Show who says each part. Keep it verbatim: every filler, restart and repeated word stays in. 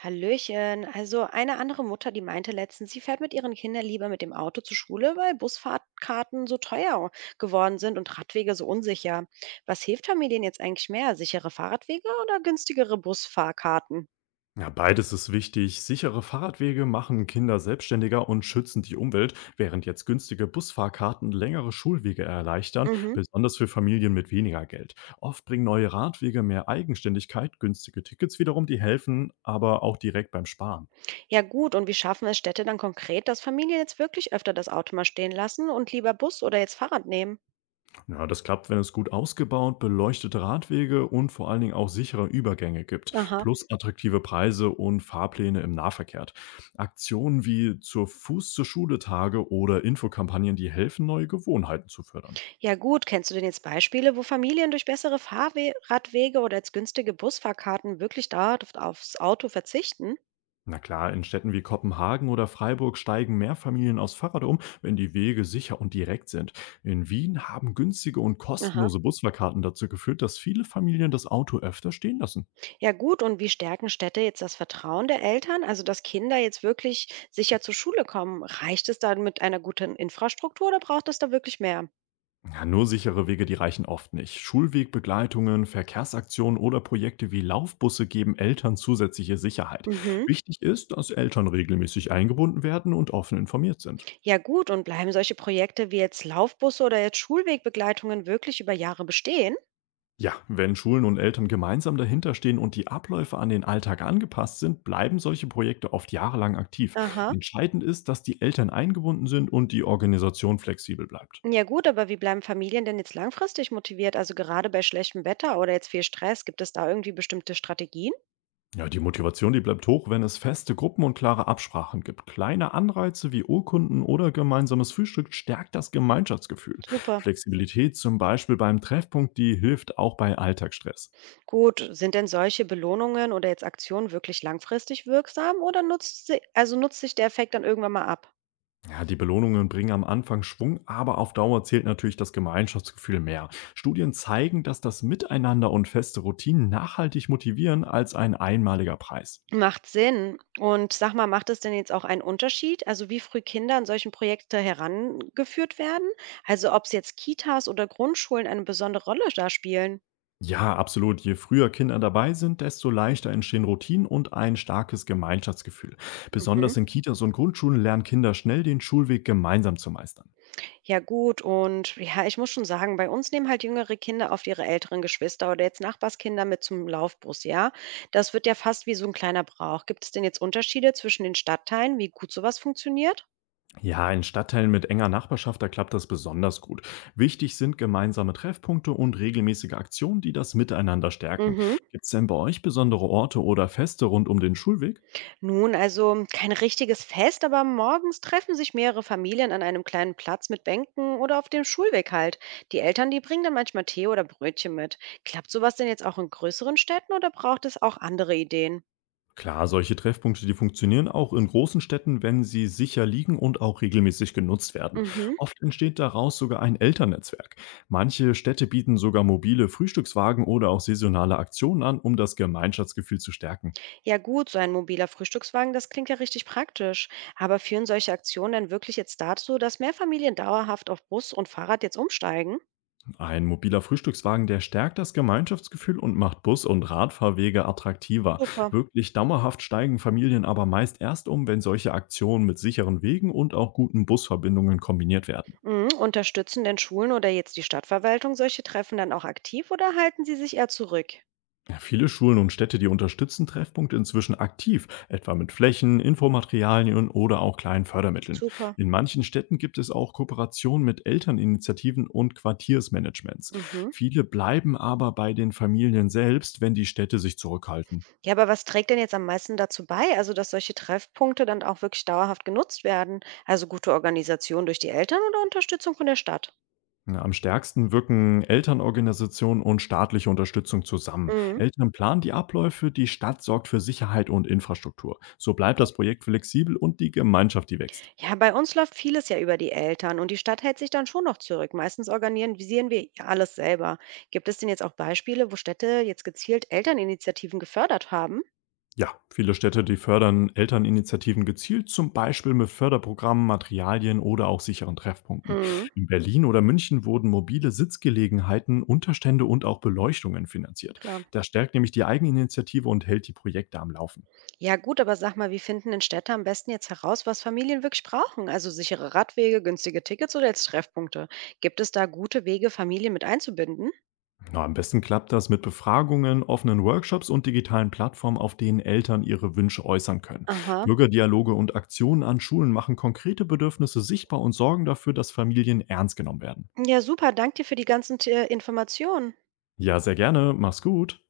Speaker 1: Hallöchen. Also eine andere Mutter, die meinte letztens, sie fährt mit ihren Kindern lieber mit dem Auto zur Schule, weil Busfahrtkarten so teuer geworden sind und Radwege so unsicher. Was hilft Familien jetzt eigentlich mehr? Sichere Fahrradwege oder günstigere Busfahrkarten?
Speaker 2: Ja, beides ist wichtig. Sichere Fahrradwege machen Kinder selbstständiger und schützen die Umwelt, während jetzt günstige Busfahrkarten längere Schulwege erleichtern,
Speaker 1: Mhm.
Speaker 2: besonders für Familien mit weniger Geld. Oft bringen neue Radwege mehr Eigenständigkeit, günstige Tickets wiederum, die helfen aber auch direkt beim Sparen.
Speaker 1: Ja gut, und wie schaffen es Städte dann konkret, dass Familien jetzt wirklich öfter das Auto mal stehen lassen und lieber Bus oder jetzt Fahrrad nehmen?
Speaker 2: Ja, das klappt, wenn es gut ausgebaut, beleuchtete Radwege und vor allen Dingen auch sichere Übergänge gibt,
Speaker 1: Aha.
Speaker 2: plus attraktive Preise und Fahrpläne im Nahverkehr. Aktionen wie zur Fuß zur Schule Tage oder Infokampagnen, die helfen, neue Gewohnheiten zu fördern.
Speaker 1: Ja gut, kennst du denn jetzt Beispiele, wo Familien durch bessere Fahrradwege oder jetzt günstige Busfahrkarten wirklich darauf aufs Auto verzichten?
Speaker 2: Na klar, in Städten wie Kopenhagen oder Freiburg steigen mehr Familien aufs Fahrrad um, wenn die Wege sicher und direkt sind. In Wien haben günstige und
Speaker 1: Aha.
Speaker 2: kostenlose Busfahrkarten dazu geführt, dass viele Familien das Auto öfter stehen lassen.
Speaker 1: Ja gut, und wie stärken Städte jetzt das Vertrauen der Eltern, also dass Kinder jetzt wirklich sicher zur Schule kommen? Reicht es dann mit einer guten Infrastruktur oder braucht es da wirklich mehr?
Speaker 2: Ja, nur sichere Wege, die reichen oft nicht. Schulwegbegleitungen, Verkehrsaktionen oder Projekte wie Laufbusse geben Eltern zusätzliche Sicherheit.
Speaker 1: Mhm.
Speaker 2: Wichtig ist, dass Eltern regelmäßig eingebunden werden und offen informiert sind.
Speaker 1: Ja gut, und bleiben solche Projekte wie jetzt Laufbusse oder jetzt Schulwegbegleitungen wirklich über Jahre bestehen?
Speaker 2: Ja, wenn Schulen und Eltern gemeinsam dahinterstehen und die Abläufe an den Alltag angepasst sind, bleiben solche Projekte oft jahrelang aktiv.
Speaker 1: Aha.
Speaker 2: Entscheidend ist, dass die Eltern eingebunden sind und die Organisation flexibel bleibt.
Speaker 1: Ja gut, aber wie bleiben Familien denn jetzt langfristig motiviert? Also gerade bei schlechtem Wetter oder jetzt viel Stress, gibt es da irgendwie bestimmte Strategien?
Speaker 2: Ja, die Motivation, die bleibt hoch, wenn es feste Gruppen und klare Absprachen gibt. Kleine Anreize wie Urkunden oder gemeinsames Frühstück stärkt das Gemeinschaftsgefühl.
Speaker 1: Super.
Speaker 2: Flexibilität zum Beispiel beim Treffpunkt, die hilft auch bei Alltagsstress.
Speaker 1: Gut, sind denn solche Belohnungen oder jetzt Aktionen wirklich langfristig wirksam oder nutzt sie, also nutzt sich der Effekt dann irgendwann mal ab?
Speaker 2: Ja, die Belohnungen bringen am Anfang Schwung, aber auf Dauer zählt natürlich das Gemeinschaftsgefühl mehr. Studien zeigen, dass das Miteinander und feste Routinen nachhaltig motivieren als ein einmaliger Preis.
Speaker 1: Macht Sinn. Und sag mal, macht es denn jetzt auch einen Unterschied? Also wie früh Kinder an solchen Projekte herangeführt werden? Also ob es jetzt Kitas oder Grundschulen eine besondere Rolle da spielen?
Speaker 2: Ja, absolut. Je früher Kinder dabei sind, desto leichter entstehen Routinen und ein starkes Gemeinschaftsgefühl.
Speaker 1: Mhm.
Speaker 2: Besonders in Kitas und Grundschulen lernen Kinder schnell den Schulweg gemeinsam zu meistern.
Speaker 1: Ja gut und ja, ich muss schon sagen, bei uns nehmen halt jüngere Kinder oft ihre älteren Geschwister oder jetzt Nachbarskinder mit zum Laufbus, ja? Das wird ja fast wie so ein kleiner Brauch. Gibt es denn jetzt Unterschiede zwischen den Stadtteilen, wie gut sowas funktioniert?
Speaker 2: Ja, in Stadtteilen mit enger Nachbarschaft, da klappt das besonders gut. Wichtig sind gemeinsame Treffpunkte und regelmäßige Aktionen, die das Miteinander stärken.
Speaker 1: Mhm.
Speaker 2: Gibt es denn bei euch besondere Orte oder Feste rund um den Schulweg?
Speaker 1: Nun, also kein richtiges Fest, aber morgens treffen sich mehrere Familien an einem kleinen Platz mit Bänken oder auf dem Schulweg halt. Die Eltern, die bringen dann manchmal Tee oder Brötchen mit. Klappt sowas denn jetzt auch in größeren Städten oder braucht es auch andere Ideen?
Speaker 2: Klar, solche Treffpunkte, die funktionieren auch in großen Städten, wenn sie sicher liegen und auch regelmäßig genutzt werden.
Speaker 1: Mhm.
Speaker 2: Oft entsteht daraus sogar ein Elternnetzwerk. Manche Städte bieten sogar mobile Frühstückswagen oder auch saisonale Aktionen an, um das Gemeinschaftsgefühl zu stärken.
Speaker 1: Ja gut, so ein mobiler Frühstückswagen, das klingt ja richtig praktisch. Aber führen solche Aktionen dann wirklich jetzt dazu, dass mehr Familien dauerhaft auf Bus und Fahrrad jetzt umsteigen?
Speaker 2: Ein mobiler Frühstückswagen, der stärkt das Gemeinschaftsgefühl und macht Bus- und Radfahrwege attraktiver.
Speaker 1: Super.
Speaker 2: Wirklich dauerhaft steigen Familien aber meist erst um, wenn solche Aktionen mit sicheren Wegen und auch guten Busverbindungen kombiniert werden.
Speaker 1: Mhm. Unterstützen denn Schulen oder jetzt die Stadtverwaltung solche Treffen dann auch aktiv oder halten sie sich eher zurück?
Speaker 2: Ja, viele Schulen und Städte, die unterstützen Treffpunkte inzwischen aktiv, etwa mit Flächen, Infomaterialien oder auch kleinen Fördermitteln.
Speaker 1: Super.
Speaker 2: In manchen Städten gibt es auch Kooperationen mit Elterninitiativen und Quartiersmanagements.
Speaker 1: Mhm.
Speaker 2: Viele bleiben aber bei den Familien selbst, wenn die Städte sich zurückhalten.
Speaker 1: Ja, aber was trägt denn jetzt am meisten dazu bei, also dass solche Treffpunkte dann auch wirklich dauerhaft genutzt werden? Also gute Organisation durch die Eltern oder Unterstützung von der Stadt?
Speaker 2: Na, am stärksten wirken Elternorganisationen und staatliche Unterstützung zusammen.
Speaker 1: Mhm.
Speaker 2: Eltern planen die Abläufe, die Stadt sorgt für Sicherheit und Infrastruktur. So bleibt das Projekt flexibel und die Gemeinschaft, die wächst.
Speaker 1: Ja, bei uns läuft vieles ja über die Eltern und die Stadt hält sich dann schon noch zurück. Meistens organisieren wir ja alles selber. Gibt es denn jetzt auch Beispiele, wo Städte jetzt gezielt Elterninitiativen gefördert haben?
Speaker 2: Ja, viele Städte, die fördern Elterninitiativen gezielt, zum Beispiel mit Förderprogrammen, Materialien oder auch sicheren Treffpunkten.
Speaker 1: Mhm.
Speaker 2: In Berlin oder München wurden mobile Sitzgelegenheiten, Unterstände und auch Beleuchtungen finanziert.
Speaker 1: Klar.
Speaker 2: Das stärkt nämlich die Eigeninitiative und hält die Projekte am Laufen.
Speaker 1: Ja, gut, aber sag mal, wie finden denn Städte am besten jetzt heraus, was Familien wirklich brauchen? Also sichere Radwege, günstige Tickets oder jetzt Treffpunkte? Gibt es da gute Wege, Familien mit einzubinden?
Speaker 2: Na, am besten klappt das mit Befragungen, offenen Workshops und digitalen Plattformen, auf denen Eltern ihre Wünsche äußern können.
Speaker 1: Aha.
Speaker 2: Bürgerdialoge und Aktionen an Schulen machen konkrete Bedürfnisse sichtbar und sorgen dafür, dass Familien ernst genommen werden.
Speaker 1: Ja, super. Dank dir für die ganzen T- Informationen.
Speaker 2: Ja, sehr gerne. Mach's gut.